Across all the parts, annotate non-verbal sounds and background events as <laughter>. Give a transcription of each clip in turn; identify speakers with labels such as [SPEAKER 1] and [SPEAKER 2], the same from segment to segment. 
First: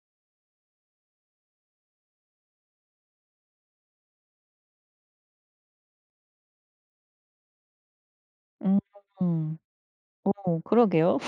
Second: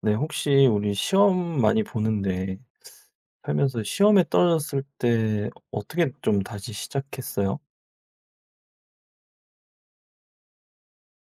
[SPEAKER 1] 네, 혹시 우리 시험 많이 보는데 살면서 시험에 떨어졌을 때 어떻게 좀 다시 시작했어요?
[SPEAKER 2] 음. 그러게요.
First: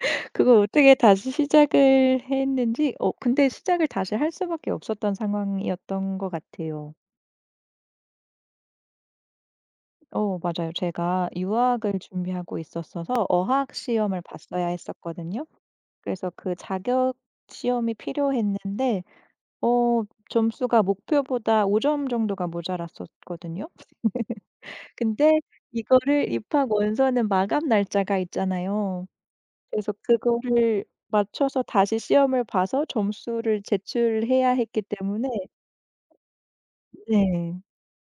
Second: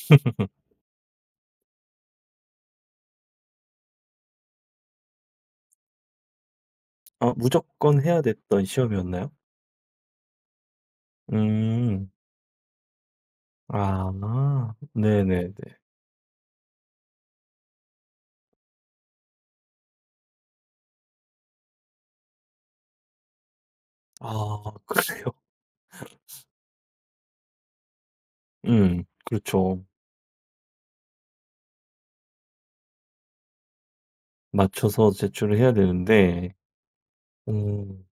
[SPEAKER 2] <laughs> 그걸 어떻게 다시 시작을 했는지 근데 시작을 다시 할 수밖에 없었던 상황이었던 것 같아요.
[SPEAKER 1] 아, 무조건 해야 됐던 시험이었나요?
[SPEAKER 2] 맞아요. 제가 유학을
[SPEAKER 1] 음.
[SPEAKER 2] 준비하고 있었어서 어학
[SPEAKER 1] 아,
[SPEAKER 2] 시험을 봤어야 했었거든요.
[SPEAKER 1] 네네네.
[SPEAKER 2] 그래서 그 자격 시험이 필요했는데 어 점수가 목표보다 5점 정도가 모자랐었거든요.
[SPEAKER 1] 아, <laughs> 그래요?
[SPEAKER 2] 근데 이거를 입학 원서는 마감 날짜가 있잖아요.
[SPEAKER 1] 그렇죠.
[SPEAKER 2] 그래서 그거를 맞춰서 다시 시험을 봐서 점수를 제출해야 했기
[SPEAKER 1] 맞춰서
[SPEAKER 2] 때문에
[SPEAKER 1] 제출을 해야 되는데,
[SPEAKER 2] 네.
[SPEAKER 1] 음,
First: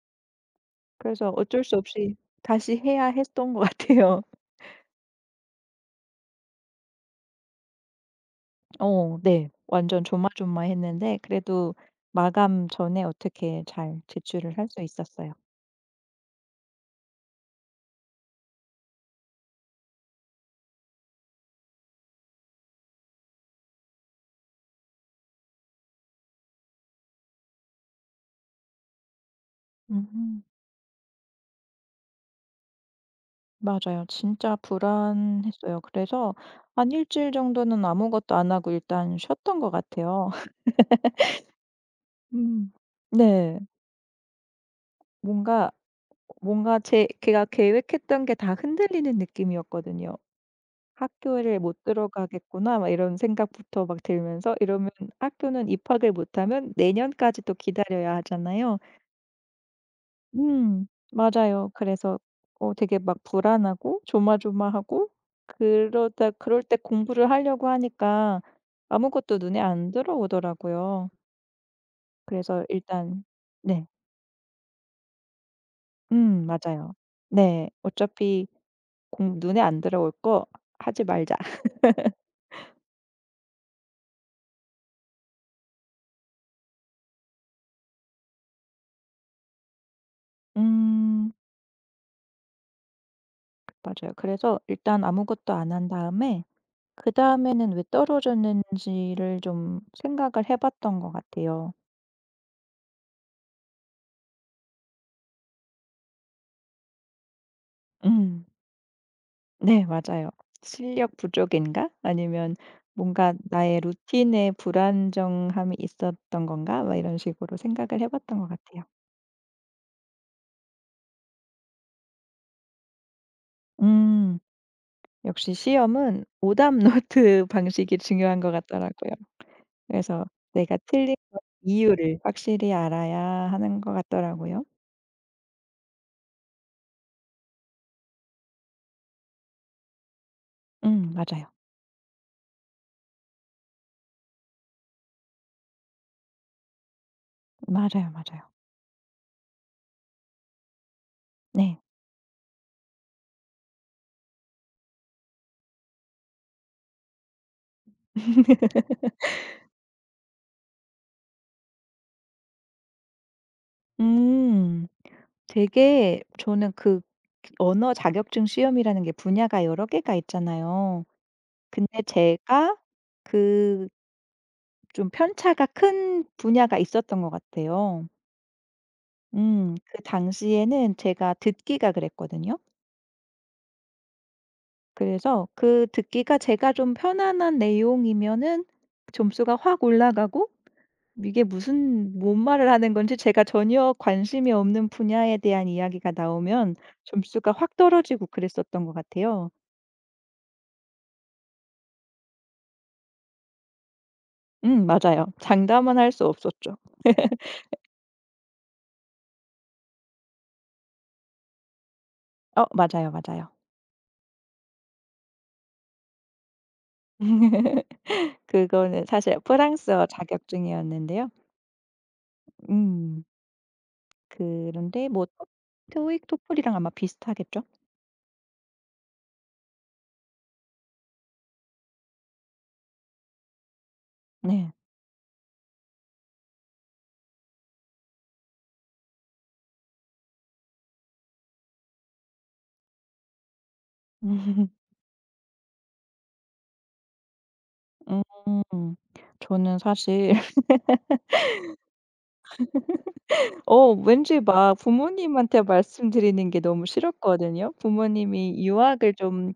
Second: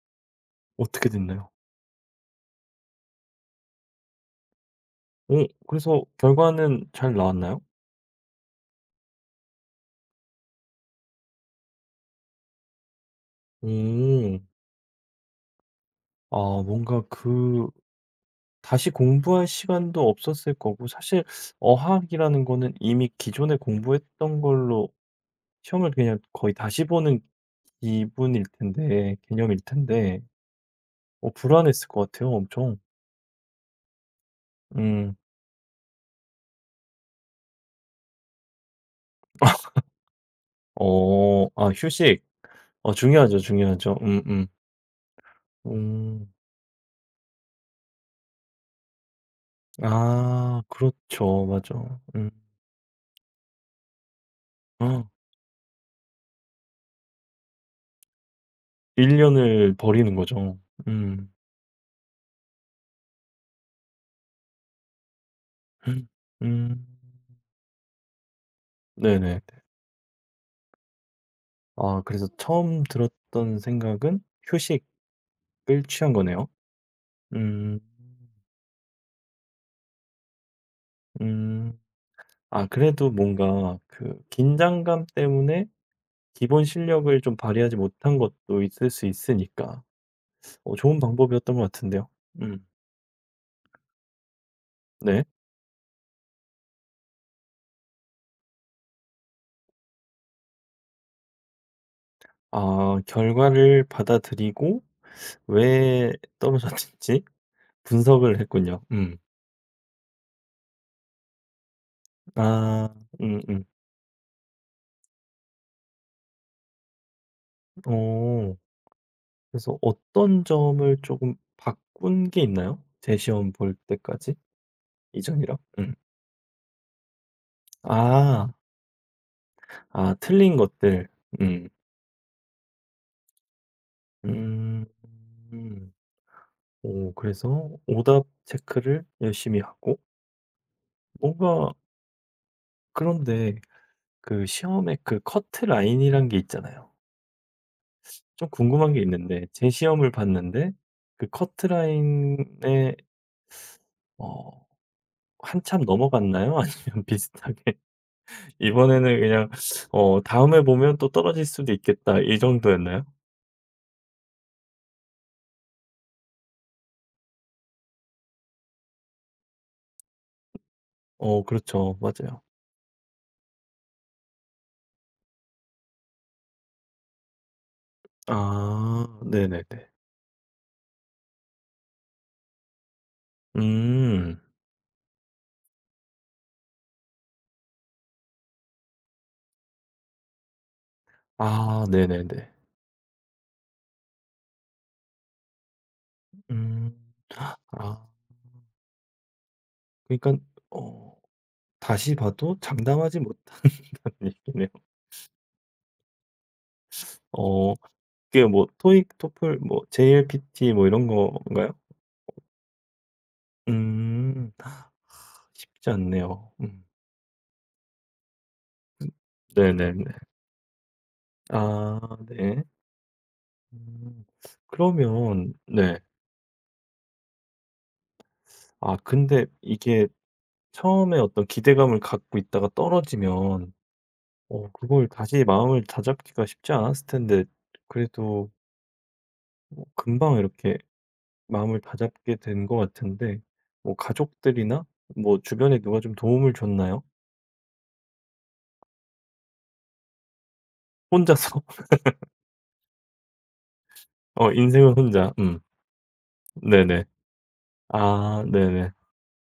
[SPEAKER 1] 어떻게
[SPEAKER 2] 그래서
[SPEAKER 1] 됐나요?
[SPEAKER 2] 어쩔 수 없이 다시 해야 했던 것 같아요.
[SPEAKER 1] 그래서 결과는 잘 나왔나요?
[SPEAKER 2] <laughs> 네. 완전 조마조마했는데 그래도 마감 전에 어떻게 잘
[SPEAKER 1] 음,
[SPEAKER 2] 제출을 할 수 있었어요.
[SPEAKER 1] 아, 뭔가 그 다시 공부할 시간도 없었을 거고 사실 어학이라는 거는 이미 기존에 공부했던 걸로 시험을 그냥 거의 다시 보는 기분일 텐데 개념일 텐데
[SPEAKER 2] 음.
[SPEAKER 1] 어 불안했을 것 같아요 엄청.
[SPEAKER 2] 맞아요. 진짜
[SPEAKER 1] 음.
[SPEAKER 2] 불안했어요. 그래서 한 일주일 정도는 아무것도 안 하고 일단 쉬었던 것 같아요. <laughs>
[SPEAKER 1] 어. 아 휴식.
[SPEAKER 2] 음.
[SPEAKER 1] 어 중요하죠,
[SPEAKER 2] 네.
[SPEAKER 1] 중요하죠. 음음. 음.
[SPEAKER 2] 뭔가
[SPEAKER 1] 음,
[SPEAKER 2] 뭔가 제 걔가 계획했던 게 다 흔들리는 느낌이었거든요.
[SPEAKER 1] 아 그렇죠.
[SPEAKER 2] '학교를
[SPEAKER 1] 맞아.
[SPEAKER 2] 못
[SPEAKER 1] 음.
[SPEAKER 2] 들어가겠구나.' 막 이런 생각부터 막 들면서 이러면 학교는 입학을 못하면 내년까지 또 기다려야 하잖아요.
[SPEAKER 1] 1 년을 버리는 거죠.
[SPEAKER 2] 음
[SPEAKER 1] 음.
[SPEAKER 2] 맞아요. 그래서 되게 막 불안하고 조마조마하고 그러다 그럴 때
[SPEAKER 1] 음.
[SPEAKER 2] 공부를 하려고 하니까 아무것도
[SPEAKER 1] 네네네.
[SPEAKER 2] 눈에 안 들어오더라고요.
[SPEAKER 1] 아 그래서
[SPEAKER 2] 그래서
[SPEAKER 1] 처음
[SPEAKER 2] 일단
[SPEAKER 1] 들었던
[SPEAKER 2] 네.
[SPEAKER 1] 생각은 휴식. 을 취한 거네요.
[SPEAKER 2] 맞아요. 네.
[SPEAKER 1] 음.
[SPEAKER 2] 어차피 공 눈에 안 들어올 거 하지 말자. <laughs>
[SPEAKER 1] 음. 아 그래도 뭔가 그 긴장감 때문에 기본 실력을 좀 발휘하지 못한 것도 있을 수 있으니까 어 좋은
[SPEAKER 2] 음
[SPEAKER 1] 방법이었던 것 같은데요. 음.
[SPEAKER 2] 맞아요. 그래서 일단
[SPEAKER 1] 네.
[SPEAKER 2] 아무것도 안 한 다음에 그다음에는 왜 떨어졌는지를 좀 생각을 해 봤던 것 같아요.
[SPEAKER 1] 아 결과를 받아들이고 왜 떨어졌는지 분석을
[SPEAKER 2] 음.
[SPEAKER 1] 했군요. 음.
[SPEAKER 2] 네 맞아요. '실력 부족인가? 아니면
[SPEAKER 1] 아
[SPEAKER 2] 뭔가
[SPEAKER 1] 음음.
[SPEAKER 2] 나의 루틴에 불안정함이 있었던 건가?' 막 이런 식으로 생각을 해 봤던 것
[SPEAKER 1] 어
[SPEAKER 2] 같아요.
[SPEAKER 1] 그래서 어떤 점을 조금 바꾼 게 있나요? 재시험 볼 때까지
[SPEAKER 2] 음. 역시
[SPEAKER 1] 이전이랑? 음.
[SPEAKER 2] 시험은 오답 노트 <laughs> 방식이 중요한
[SPEAKER 1] 아.
[SPEAKER 2] 것 같더라고요.
[SPEAKER 1] 아
[SPEAKER 2] 그래서
[SPEAKER 1] 틀린
[SPEAKER 2] 내가
[SPEAKER 1] 것들.
[SPEAKER 2] 틀린 거
[SPEAKER 1] 음.
[SPEAKER 2] 이유를 확실히 알아야 하는 것 같더라고요.
[SPEAKER 1] 음. 음. 오 그래서 오답 체크를 열심히 하고
[SPEAKER 2] 맞아요.
[SPEAKER 1] 뭔가 그런데 그 시험에 그 커트 라인이란 게 있잖아요.
[SPEAKER 2] 맞아요, 맞아요.
[SPEAKER 1] 좀 궁금한 게 있는데 제 시험을 봤는데 그 커트
[SPEAKER 2] 네.
[SPEAKER 1] 라인에 어 한참 넘어갔나요? <laughs> 아니면 비슷하게 <laughs>
[SPEAKER 2] <laughs>
[SPEAKER 1] '이번에는 그냥 어 다음에 보면 또 떨어질 수도 있겠다.' 이 정도였나요?
[SPEAKER 2] 음. 되게 저는 그 언어 자격증 시험이라는 게 분야가 여러 개가 있잖아요.
[SPEAKER 1] 어 그렇죠.
[SPEAKER 2] 근데
[SPEAKER 1] 맞아요.
[SPEAKER 2] 제가 그 좀 편차가 큰 분야가 있었던 것 같아요.
[SPEAKER 1] 아 네네네.
[SPEAKER 2] 음. 그 당시에는 제가 듣기가 그랬거든요.
[SPEAKER 1] 음.
[SPEAKER 2] 그래서 그 듣기가 제가 좀 편안한 내용이면은 점수가 확 올라가고 이게
[SPEAKER 1] 아
[SPEAKER 2] 무슨 뭔
[SPEAKER 1] 네네네.
[SPEAKER 2] 말을 하는 건지 제가 전혀 관심이 없는 분야에 대한 이야기가 나오면
[SPEAKER 1] 음.
[SPEAKER 2] 점수가 확
[SPEAKER 1] 아
[SPEAKER 2] 떨어지고 그랬었던 것 같아요.
[SPEAKER 1] 그러니깐 어 다시 봐도 장담하지 못한다는 <laughs> 얘기네요.
[SPEAKER 2] 맞아요. 장담은 할 수 없었죠.
[SPEAKER 1] 어 그게 뭐 토익, 토플, 뭐 JLPT 뭐 이런 건가요?
[SPEAKER 2] 맞아요, 맞아요.
[SPEAKER 1] 음. 쉽지 않네요. 음.
[SPEAKER 2] <laughs> 그거는 사실 프랑스어
[SPEAKER 1] 네네네.
[SPEAKER 2] 자격증이었는데요.
[SPEAKER 1] 아 네.
[SPEAKER 2] 음
[SPEAKER 1] 음.
[SPEAKER 2] 그런데 뭐 토
[SPEAKER 1] 그러면 네.
[SPEAKER 2] 토익, 토플이랑 아마 비슷하겠죠?
[SPEAKER 1] 아 근데 이게 처음에 어떤 기대감을 갖고 있다가 떨어지면
[SPEAKER 2] 네.
[SPEAKER 1] 어 그걸 다시 마음을 다잡기가 쉽지 않았을 텐데 그래도 뭐 금방 이렇게 마음을 다잡게 된 것 같은데 뭐
[SPEAKER 2] <laughs>
[SPEAKER 1] 가족들이나 뭐 주변에 누가 좀 도움을 줬나요?
[SPEAKER 2] 음. 저는 사실 <laughs>
[SPEAKER 1] 혼자서? <laughs>
[SPEAKER 2] 왠지
[SPEAKER 1] 어
[SPEAKER 2] 막
[SPEAKER 1] 인생은 혼자. 음.
[SPEAKER 2] 부모님한테 말씀드리는 게 너무
[SPEAKER 1] 네네.
[SPEAKER 2] 싫었거든요.
[SPEAKER 1] 아
[SPEAKER 2] 부모님이
[SPEAKER 1] 네네.
[SPEAKER 2] 유학을 좀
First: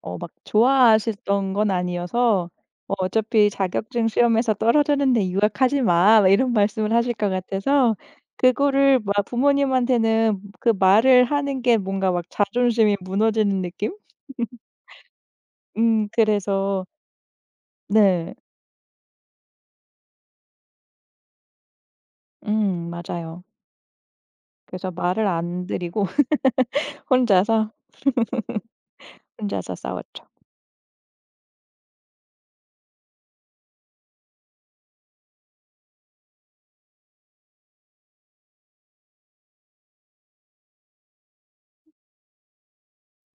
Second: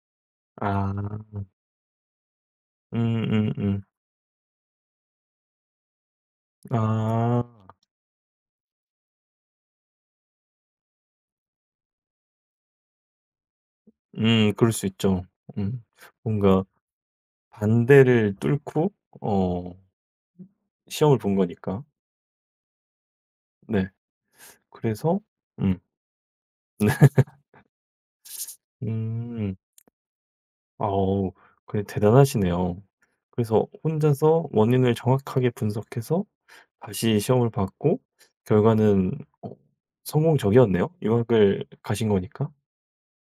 [SPEAKER 2] 막
[SPEAKER 1] 아.
[SPEAKER 2] 좋아하셨던 건 아니어서 "어차피
[SPEAKER 1] 음음음.
[SPEAKER 2] 자격증 시험에서 떨어졌는데 유학하지 마." 막 이런 말씀을 하실 것
[SPEAKER 1] 아.
[SPEAKER 2] 같아서 그거를 막 부모님한테는 그 말을 하는 게 뭔가 막 자존심이 무너지는 느낌?
[SPEAKER 1] 그럴 수 있죠. 음. 뭔가
[SPEAKER 2] 그래서 네.
[SPEAKER 1] 반대를 뚫고 어 시험을 본 거니까.
[SPEAKER 2] 맞아요.
[SPEAKER 1] 네.
[SPEAKER 2] 그래서
[SPEAKER 1] 그래서
[SPEAKER 2] 말을 안
[SPEAKER 1] 음.
[SPEAKER 2] 드리고 <laughs> 혼자서
[SPEAKER 1] 음.
[SPEAKER 2] 혼자서 싸웠죠.
[SPEAKER 1] 아우 그래 대단하시네요. 그래서 혼자서 원인을 정확하게 분석해서 다시 시험을 봤고 결과는 어 성공적이었네요. 유학을 가신 거니까.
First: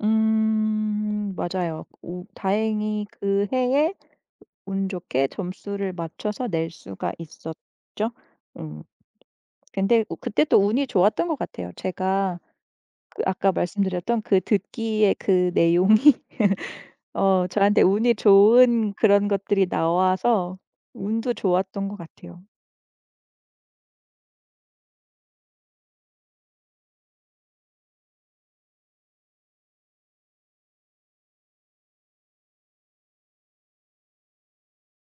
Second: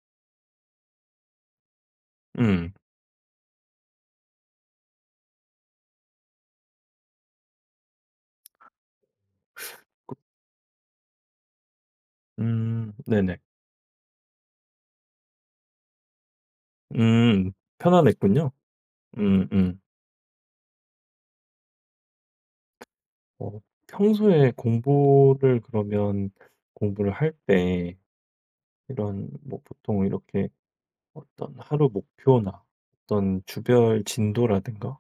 [SPEAKER 2] 맞아요.
[SPEAKER 1] 음.
[SPEAKER 2] 다행히 그 해에 운 좋게 점수를 맞춰서 낼 수가 있었죠. 음 근데 그때 또 운이 좋았던 것 같아요. 제가
[SPEAKER 1] 음.
[SPEAKER 2] 그
[SPEAKER 1] 네네.
[SPEAKER 2] 아까 말씀드렸던 그 듣기의 그 내용이 <laughs>
[SPEAKER 1] 음.
[SPEAKER 2] 저한테 운이
[SPEAKER 1] 편안했군요.
[SPEAKER 2] 좋은 그런
[SPEAKER 1] 음
[SPEAKER 2] 것들이
[SPEAKER 1] 음.
[SPEAKER 2] 나와서 운도 좋았던 것 같아요.
[SPEAKER 1] 어 평소에 공부를 그러면 공부를 할 때 이런 뭐 보통 이렇게 어떤 하루 목표나 어떤 주별 진도라든가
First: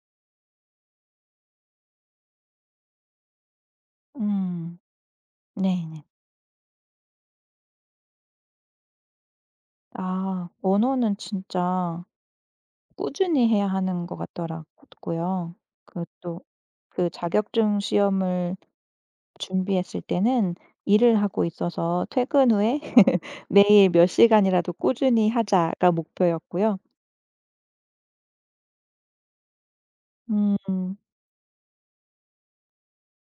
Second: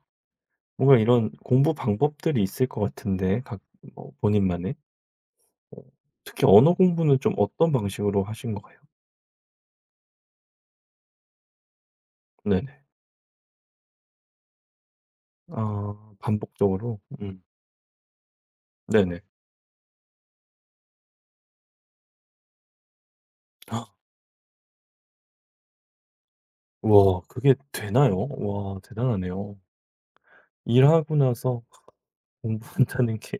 [SPEAKER 1] 뭔가 이런 공부 방법들이 있을 것 같은데 각 뭐 본인만의.
[SPEAKER 2] 음
[SPEAKER 1] 어
[SPEAKER 2] 네네.
[SPEAKER 1] 특히 언어 공부는 좀 어떤 방식으로 하신 거예요?
[SPEAKER 2] 아 언어는 진짜
[SPEAKER 1] 네네.
[SPEAKER 2] 꾸준히 해야 하는 것 같더라 고요. 그
[SPEAKER 1] 아
[SPEAKER 2] 또
[SPEAKER 1] 반복적으로?
[SPEAKER 2] 그
[SPEAKER 1] 음.
[SPEAKER 2] 자격증 시험을
[SPEAKER 1] 네네.
[SPEAKER 2] 준비했을 때는 일을 하고 있어서 퇴근 후에 <laughs>
[SPEAKER 1] 헉,
[SPEAKER 2] 매일 몇 시간이라도 꾸준히 하자가 목표였고요.
[SPEAKER 1] 와 그게 되나요? 와 대단하네요.
[SPEAKER 2] 음.
[SPEAKER 1] 일하고 나서 <laughs> 공부한다는 게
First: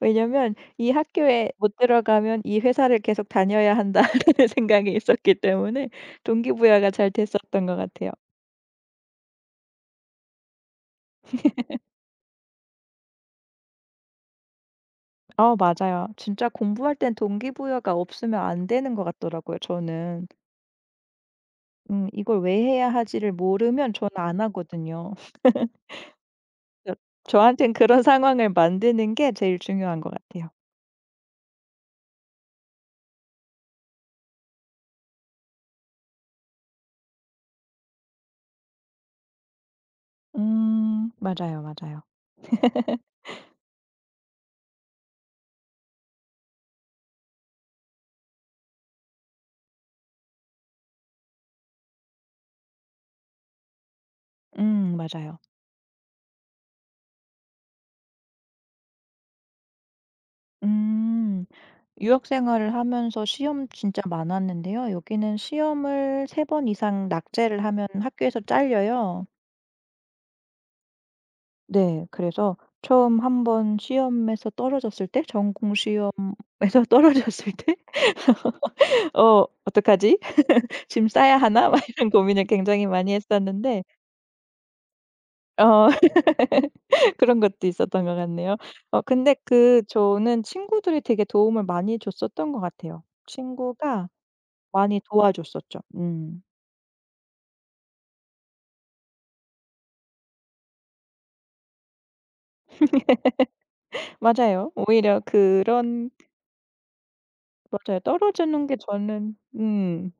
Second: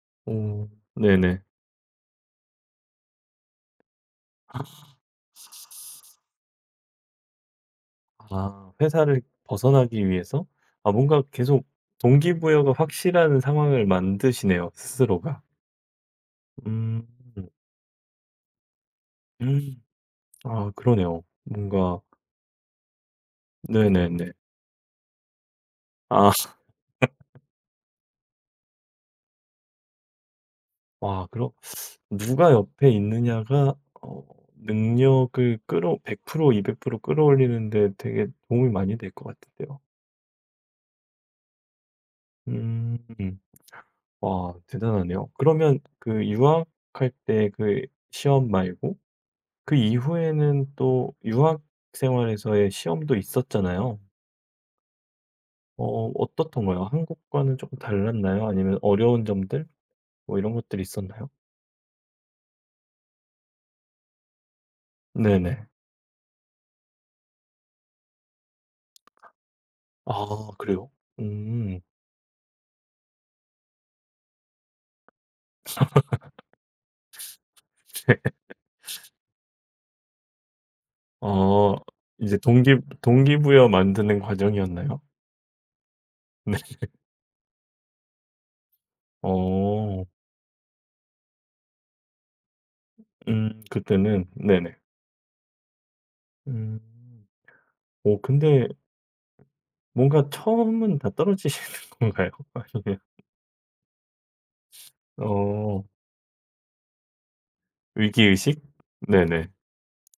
[SPEAKER 2] 왜냐면
[SPEAKER 1] 어
[SPEAKER 2] 이
[SPEAKER 1] 네네.
[SPEAKER 2] 학교에 못 들어가면 이 회사를 계속 다녀야 한다라는 <laughs> 생각이 있었기 때문에 동기부여가 잘 됐었던 것 같아요.
[SPEAKER 1] 아 회사를 벗어나기 위해서 아 뭔가 계속 동기부여가 확실한 상황을 만드시네요, 스스로가.
[SPEAKER 2] 아 맞아요. 진짜 공부할
[SPEAKER 1] 음.
[SPEAKER 2] 땐 동기부여가 없으면 안 되는 것 같더라고요
[SPEAKER 1] 음...
[SPEAKER 2] 저는.
[SPEAKER 1] 아 그러네요. 뭔가
[SPEAKER 2] 이걸 왜 해야 하지를 모르면 저는
[SPEAKER 1] 네네네.
[SPEAKER 2] 안 하거든요.
[SPEAKER 1] 아 <laughs>
[SPEAKER 2] <laughs> 저한텐 그런 상황을 만드는 게 제일 중요한 것 같아요.
[SPEAKER 1] 와그럼 누가 옆에 있느냐가 어 능력을 끌어 100% 200% 끌어올리는 데 되게 도움이 많이 될 것 같은데요.
[SPEAKER 2] 맞아요, 맞아요.
[SPEAKER 1] 음. 와 대단하네요. 그러면 그 유학할 때 그 시험 말고 그 이후에는 또 유학 생활에서의 시험도 있었잖아요.
[SPEAKER 2] 맞아요.
[SPEAKER 1] 어 어떻던가요? 한국과는 조금 달랐나요? 아니면 어려운 점들 뭐 이런 것들이 있었나요?
[SPEAKER 2] 음. 유학 생활을 하면서 시험 진짜 많았는데요. 여기는
[SPEAKER 1] 네네.
[SPEAKER 2] 시험을 3번 이상 낙제를 하면 학교에서 잘려요.
[SPEAKER 1] 아 그래요? 음.
[SPEAKER 2] 네. 그래서 처음 한번 시험에서 떨어졌을 때 전공 시험에서 <laughs> 떨어졌을 때 <laughs> '어 어떡하지? 짐 싸야 하나?'
[SPEAKER 1] 어
[SPEAKER 2] 막 이런
[SPEAKER 1] 이제
[SPEAKER 2] 고민을
[SPEAKER 1] 동기
[SPEAKER 2] 굉장히 많이
[SPEAKER 1] 동기부여
[SPEAKER 2] 했었는데
[SPEAKER 1] 만드는 과정이었나요?
[SPEAKER 2] 어
[SPEAKER 1] 네. <laughs>
[SPEAKER 2] <laughs> 그런 것도 있었던 것 같네요. 근데 그
[SPEAKER 1] 어.
[SPEAKER 2] 저는 친구들이 되게 도움을 많이 줬었던 것 같아요. 친구가
[SPEAKER 1] 그때는 네네.
[SPEAKER 2] 많이 도와줬었죠. 음.
[SPEAKER 1] 음. 오 근데 뭔가 처음은 다 떨어지시는 <laughs> 건가요? 아니면
[SPEAKER 2] 맞아요. 오히려
[SPEAKER 1] 어
[SPEAKER 2] 그런 맞아요.
[SPEAKER 1] 위기의식?
[SPEAKER 2] 떨어지는 게 저는
[SPEAKER 1] 네네.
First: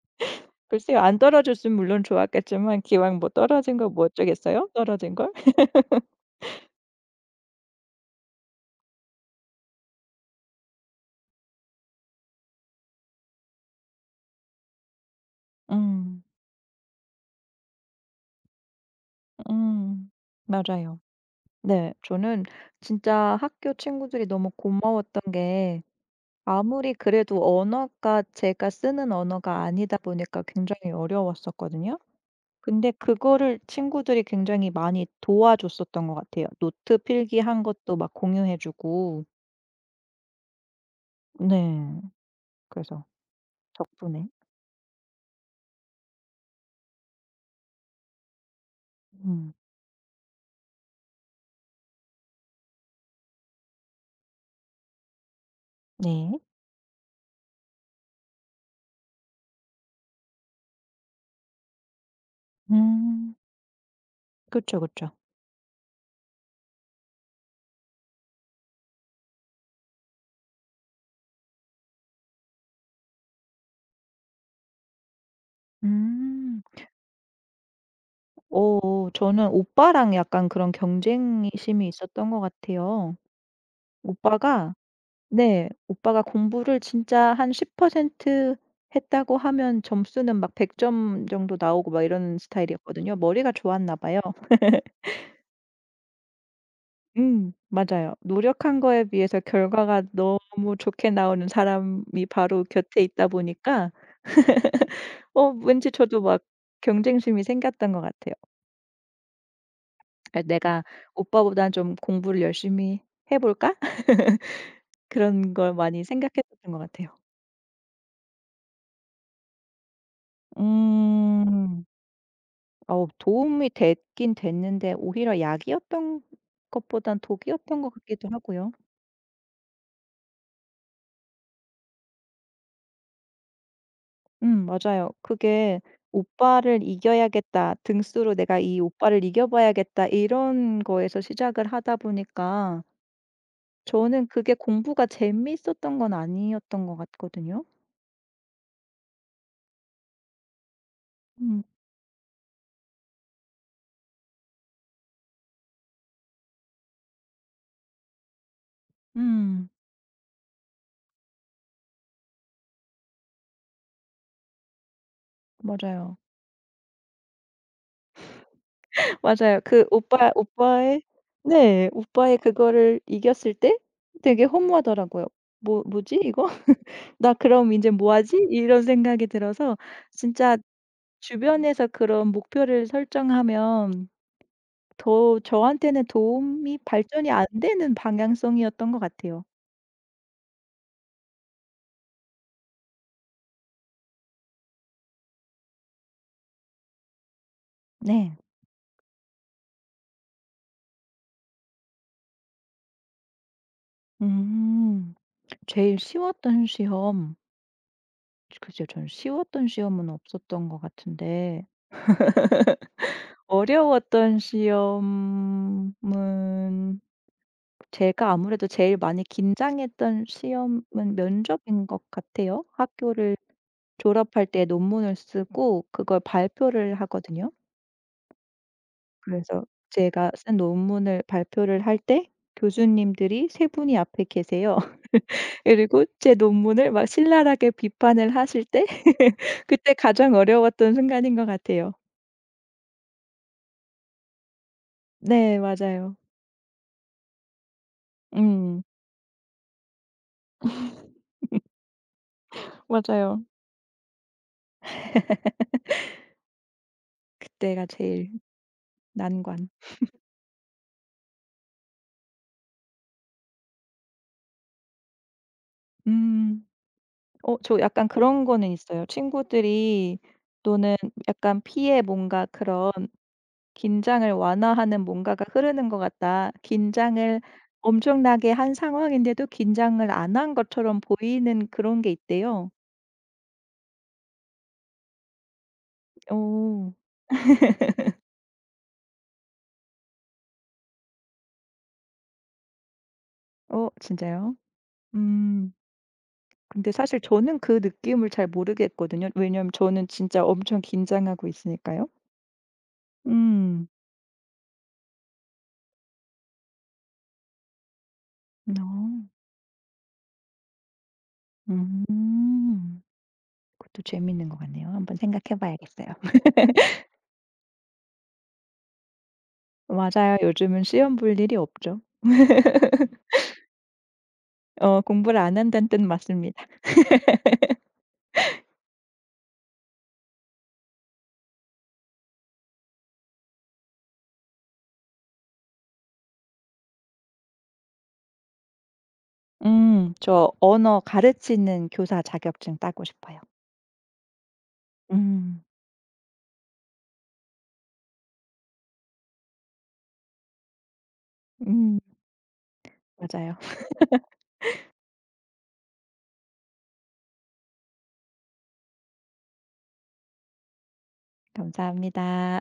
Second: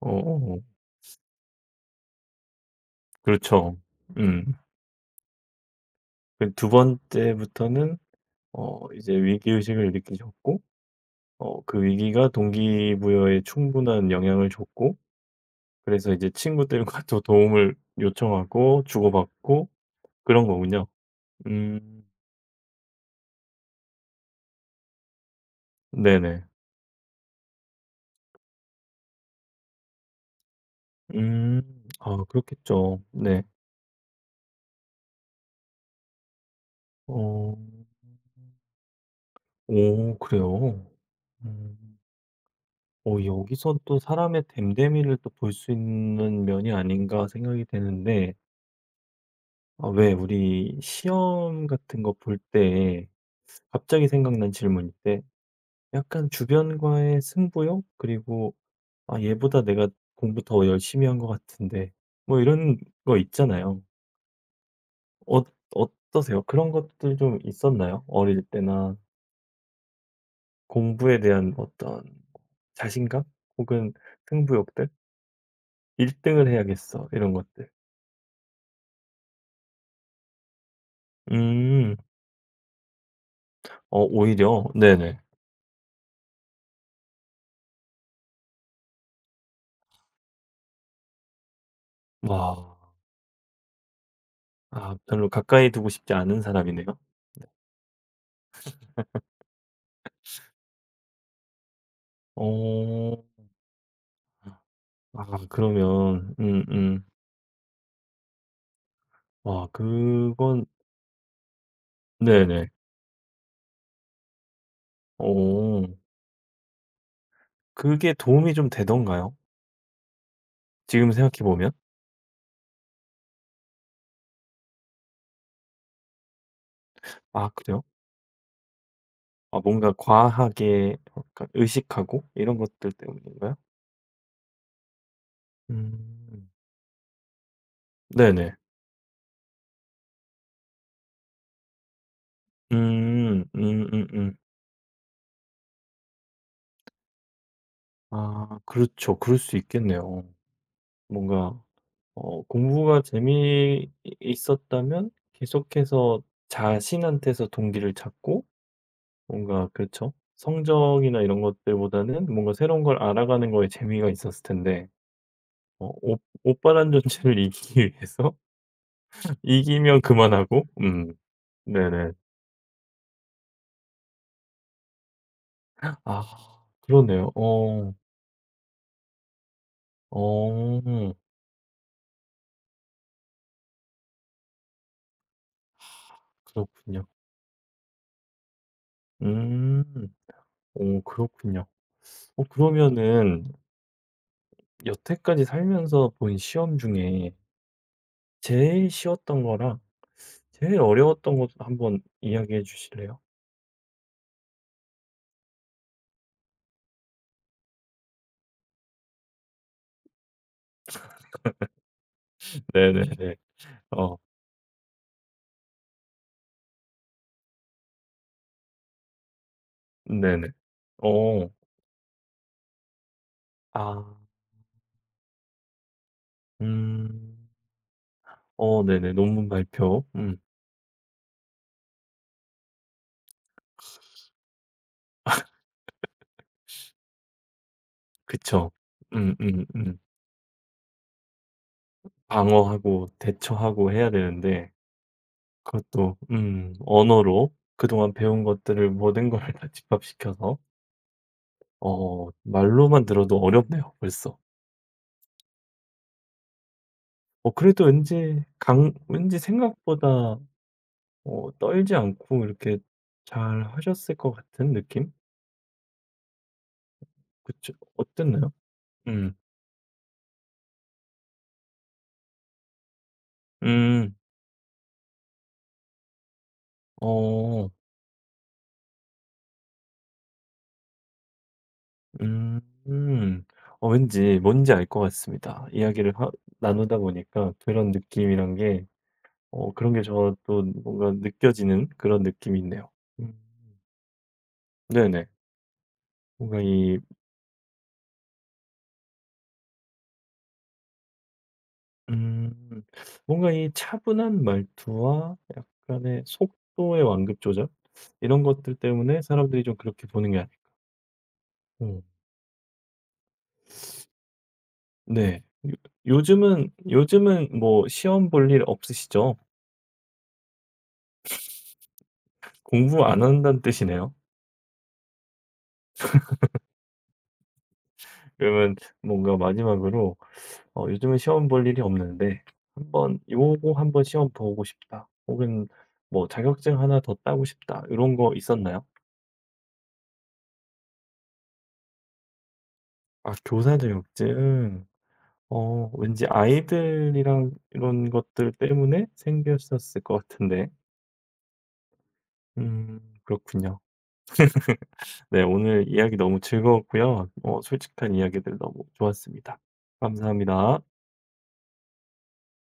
[SPEAKER 1] 어
[SPEAKER 2] 글쎄요. 안 떨어졌으면 물론 좋았겠지만 기왕 뭐 떨어진
[SPEAKER 1] 그렇죠.
[SPEAKER 2] 거 뭐
[SPEAKER 1] 음.
[SPEAKER 2] 어쩌겠어요? 떨어진 걸?
[SPEAKER 1] 그두 번째부터는 어 이제 위기의식을 느끼셨고 어 그 위기가 동기부여에 충분한 영향을 줬고 그래서
[SPEAKER 2] 음.
[SPEAKER 1] 이제 친구들과 <laughs> 또 도움을 요청하고 주고받고
[SPEAKER 2] 음.
[SPEAKER 1] 그런 거군요.
[SPEAKER 2] 맞아요. 네.
[SPEAKER 1] 음.
[SPEAKER 2] 저는 진짜 학교 친구들이 너무 고마웠던 게
[SPEAKER 1] 네네.
[SPEAKER 2] 아무리 그래도 언어가 제가 쓰는 언어가 아니다 보니까 굉장히
[SPEAKER 1] 음.
[SPEAKER 2] 어려웠었거든요.
[SPEAKER 1] 아
[SPEAKER 2] 근데
[SPEAKER 1] 그렇겠죠. 네.
[SPEAKER 2] 그거를 친구들이 굉장히 많이 도와줬었던 것 같아요. 노트
[SPEAKER 1] 어.
[SPEAKER 2] 필기한 것도 막 공유해 주고.
[SPEAKER 1] 오 그래요? 음.
[SPEAKER 2] 네. 그래서
[SPEAKER 1] 어 여기서 또
[SPEAKER 2] 덕분에.
[SPEAKER 1] '사람의 됨됨이를 또 볼 수 있는 면이 아닌가.' 생각이 되는데
[SPEAKER 2] 음
[SPEAKER 1] 아 왜 우리 시험 같은 거 볼 때 갑자기 생각난 질문인데 약간
[SPEAKER 2] 네.
[SPEAKER 1] 주변과의 승부욕 그리고 '아 얘보다 내가 공부 더 열심히 한 것 같은데.' 뭐 이런 거
[SPEAKER 2] 음.
[SPEAKER 1] 있잖아요.
[SPEAKER 2] 그쵸, 그쵸.
[SPEAKER 1] 어 어떠세요? 그런 것들 좀 있었나요? 어릴 때나 공부에 대한 어떤 자신감? 혹은 승부욕들? '1 등을
[SPEAKER 2] 음.
[SPEAKER 1] 해야겠어.' 이런 것들.
[SPEAKER 2] 저는 오빠랑 약간 그런 경쟁심이
[SPEAKER 1] 음.
[SPEAKER 2] 있었던 것 같아요.
[SPEAKER 1] 어 오히려?
[SPEAKER 2] 오빠가
[SPEAKER 1] 네네.
[SPEAKER 2] 네. 오빠가 공부를 진짜 한 10% 했다고 하면 점수는 막 100점 정도 나오고 막 이런
[SPEAKER 1] 와.
[SPEAKER 2] 스타일이었거든요. 머리가 좋았나 봐요.
[SPEAKER 1] 아 별로 가까이 두고 싶지 않은 사람이네요. 네.
[SPEAKER 2] 음. 맞아요. 노력한 거에 비해서 결과가 너무 좋게 나오는 사람이 바로 곁에
[SPEAKER 1] 어.
[SPEAKER 2] 있다 보니까
[SPEAKER 1] 아
[SPEAKER 2] 왠지 저도
[SPEAKER 1] 그러면
[SPEAKER 2] 막
[SPEAKER 1] 음음.
[SPEAKER 2] 경쟁심이 생겼던 것 같아요.
[SPEAKER 1] 와
[SPEAKER 2] 아
[SPEAKER 1] 그건
[SPEAKER 2] '내가 오빠보다 좀 공부를
[SPEAKER 1] 네네.
[SPEAKER 2] 열심히 해 볼까?' <laughs> 그런 걸
[SPEAKER 1] 어.
[SPEAKER 2] 많이 생각했었던 것 같아요.
[SPEAKER 1] 그게 도움이 좀 되던가요? 지금 생각해 보면?
[SPEAKER 2] 음. 어우 도움이 됐긴 됐는데 오히려 약이었던 것보단
[SPEAKER 1] 아
[SPEAKER 2] 독이었던
[SPEAKER 1] 그래요?
[SPEAKER 2] 것 같기도 하고요.
[SPEAKER 1] 아 뭔가 과하게 약간 의식하고 이런 것들 때문인가요?
[SPEAKER 2] 맞아요. 그게
[SPEAKER 1] 음.
[SPEAKER 2] '오빠를 이겨야겠다. 등수로
[SPEAKER 1] 네네.
[SPEAKER 2] 내가 이 오빠를 이겨 봐야겠다.' 이런 거에서 시작을 하다 보니까
[SPEAKER 1] 음.
[SPEAKER 2] 저는 그게 공부가 재미있었던 건 아니었던 것 같거든요.
[SPEAKER 1] 아 그렇죠. 그럴 수 있겠네요. 뭔가
[SPEAKER 2] 음.
[SPEAKER 1] 어 공부가 재미있었다면 계속해서 자신한테서 동기를 찾고 뭔가
[SPEAKER 2] 음.
[SPEAKER 1] 그렇죠. 성적이나 이런 것들보다는 뭔가 새로운 걸 알아가는 거에 재미가 있었을 텐데 어
[SPEAKER 2] 맞아요.
[SPEAKER 1] 오 오빠란 존재를 <laughs> 이기기 위해서 <laughs>
[SPEAKER 2] 맞아요. 그
[SPEAKER 1] 이기면
[SPEAKER 2] 오빠
[SPEAKER 1] 그만하고
[SPEAKER 2] 오빠의 네.
[SPEAKER 1] 네네.
[SPEAKER 2] 오빠의 그거를 이겼을 때 되게 허무하더라고요. '뭐지
[SPEAKER 1] 아
[SPEAKER 2] 이거? <laughs>
[SPEAKER 1] 그러네요.
[SPEAKER 2] 나 그럼 인제
[SPEAKER 1] 어.
[SPEAKER 2] 뭐 하지?' 이런 생각이 들어서 진짜
[SPEAKER 1] 어
[SPEAKER 2] 주변에서 그런 목표를 설정하면 더 저한테는 도움이
[SPEAKER 1] 그렇군요.
[SPEAKER 2] 발전이 안 되는 방향성이었던 것 같아요.
[SPEAKER 1] 음. 오 그렇군요. 어 그러면은 여태까지 살면서 본 시험 중에
[SPEAKER 2] 네.
[SPEAKER 1] 제일 쉬웠던 거랑 제일 어려웠던 것도 한번 이야기해 주실래요?
[SPEAKER 2] 음. 제일 쉬웠던 시험 글쎄요. 저는 쉬웠던 시험은 없었던 것 같은데
[SPEAKER 1] 네네네. 어.
[SPEAKER 2] 어려웠던 시험은 제가 아무래도 제일 많이 긴장했던
[SPEAKER 1] 네네.
[SPEAKER 2] 시험은
[SPEAKER 1] 어.
[SPEAKER 2] 면접인 것 같아요. 학교를
[SPEAKER 1] 아.
[SPEAKER 2] 졸업할 때 논문을 쓰고 그걸 발표를
[SPEAKER 1] 음.
[SPEAKER 2] 하거든요.
[SPEAKER 1] 어 네네. 논문
[SPEAKER 2] 그래서
[SPEAKER 1] 발표.
[SPEAKER 2] 제가
[SPEAKER 1] 음.
[SPEAKER 2] 쓴 논문을 발표를 할 때 교수님들이 세 분이 앞에 계세요. <laughs> 그리고 제 논문을 막 신랄하게 비판을 하실
[SPEAKER 1] 그쵸.
[SPEAKER 2] 때 <laughs> 그때
[SPEAKER 1] 음음음.
[SPEAKER 2] 가장 어려웠던 순간인 것 같아요.
[SPEAKER 1] 방어하고 대처하고 해야 되는데
[SPEAKER 2] 네 맞아요.
[SPEAKER 1] 그것도 언어로 그동안 배운
[SPEAKER 2] 음
[SPEAKER 1] 것들을 모든 걸 다 집합시켜서 어 말로만 들어도
[SPEAKER 2] 맞아요.
[SPEAKER 1] 어렵네요 벌써. 어 그래도
[SPEAKER 2] 그때가 제일
[SPEAKER 1] 왠지 강 왠지
[SPEAKER 2] 난관.
[SPEAKER 1] 생각보다 어 떨지 않고 이렇게 잘하셨을 것 같은 느낌?
[SPEAKER 2] 음.
[SPEAKER 1] 그쵸?
[SPEAKER 2] 저 약간 그런
[SPEAKER 1] 어땠나요?
[SPEAKER 2] 거는 있어요.
[SPEAKER 1] 음.
[SPEAKER 2] 친구들이 또는 약간 피에 뭔가 그런
[SPEAKER 1] 음.
[SPEAKER 2] 긴장을 완화하는 뭔가가 흐르는 것 같다. 긴장을
[SPEAKER 1] 어.
[SPEAKER 2] 엄청나게 한 상황인데도 긴장을 안 한 것처럼 보이는 그런 게
[SPEAKER 1] 음.
[SPEAKER 2] 있대요."
[SPEAKER 1] 음. 어 왠지 뭔지 알 것 같습니다. 이야기를 하
[SPEAKER 2] 오
[SPEAKER 1] 나누다 보니까 그런 느낌이란 게 어 그런 게 저도 뭔가 느껴지는 그런 느낌이 있네요. 음.
[SPEAKER 2] 진짜요?
[SPEAKER 1] 네네.
[SPEAKER 2] 음.
[SPEAKER 1] 뭔가
[SPEAKER 2] 근데
[SPEAKER 1] 이
[SPEAKER 2] 사실 저는 그 느낌을 잘 모르겠거든요. 왜냐면 저는 진짜 엄청 긴장하고 있으니까요.
[SPEAKER 1] 음 뭔가 이
[SPEAKER 2] 음.
[SPEAKER 1] 차분한 말투와 약간의 속도의 완급 조절 이런 것들
[SPEAKER 2] 어.
[SPEAKER 1] 때문에 사람들이 좀 그렇게 보는 게 아니고
[SPEAKER 2] 음. 그것도 재밌는 것 같네요. 한번
[SPEAKER 1] 네.
[SPEAKER 2] 생각해
[SPEAKER 1] 요
[SPEAKER 2] 봐야겠어요. <laughs>
[SPEAKER 1] 요즘은 요즘은 뭐 시험 볼 일 없으시죠?
[SPEAKER 2] 맞아요. 요즘은 시험 볼 일이 없죠.
[SPEAKER 1] 공부 안 한다는 뜻이네요.
[SPEAKER 2] 공부를 안 한다는 뜻 맞습니다.
[SPEAKER 1] 그러면 뭔가 마지막으로 어 요즘은 시험 볼 일이 없는데 '한번 요거 한번 시험 보고 싶다.' 혹은 뭐 '자격증 하나 더 따고 싶다.' 이런 거 있었나요?
[SPEAKER 2] 음. 저 언어 가르치는 교사 자격증 따고
[SPEAKER 1] 아
[SPEAKER 2] 싶어요.
[SPEAKER 1] 교사 자격증.
[SPEAKER 2] 음.
[SPEAKER 1] 어 왠지 아이들이랑 이런 것들 때문에 생겼었을 것 같은데.
[SPEAKER 2] 음. 맞아요. <laughs>
[SPEAKER 1] 그렇군요. 네 오늘 이야기 너무 즐거웠고요. 어 솔직한 이야기들 너무 좋았습니다. 감사합니다.
[SPEAKER 2] 감사합니다.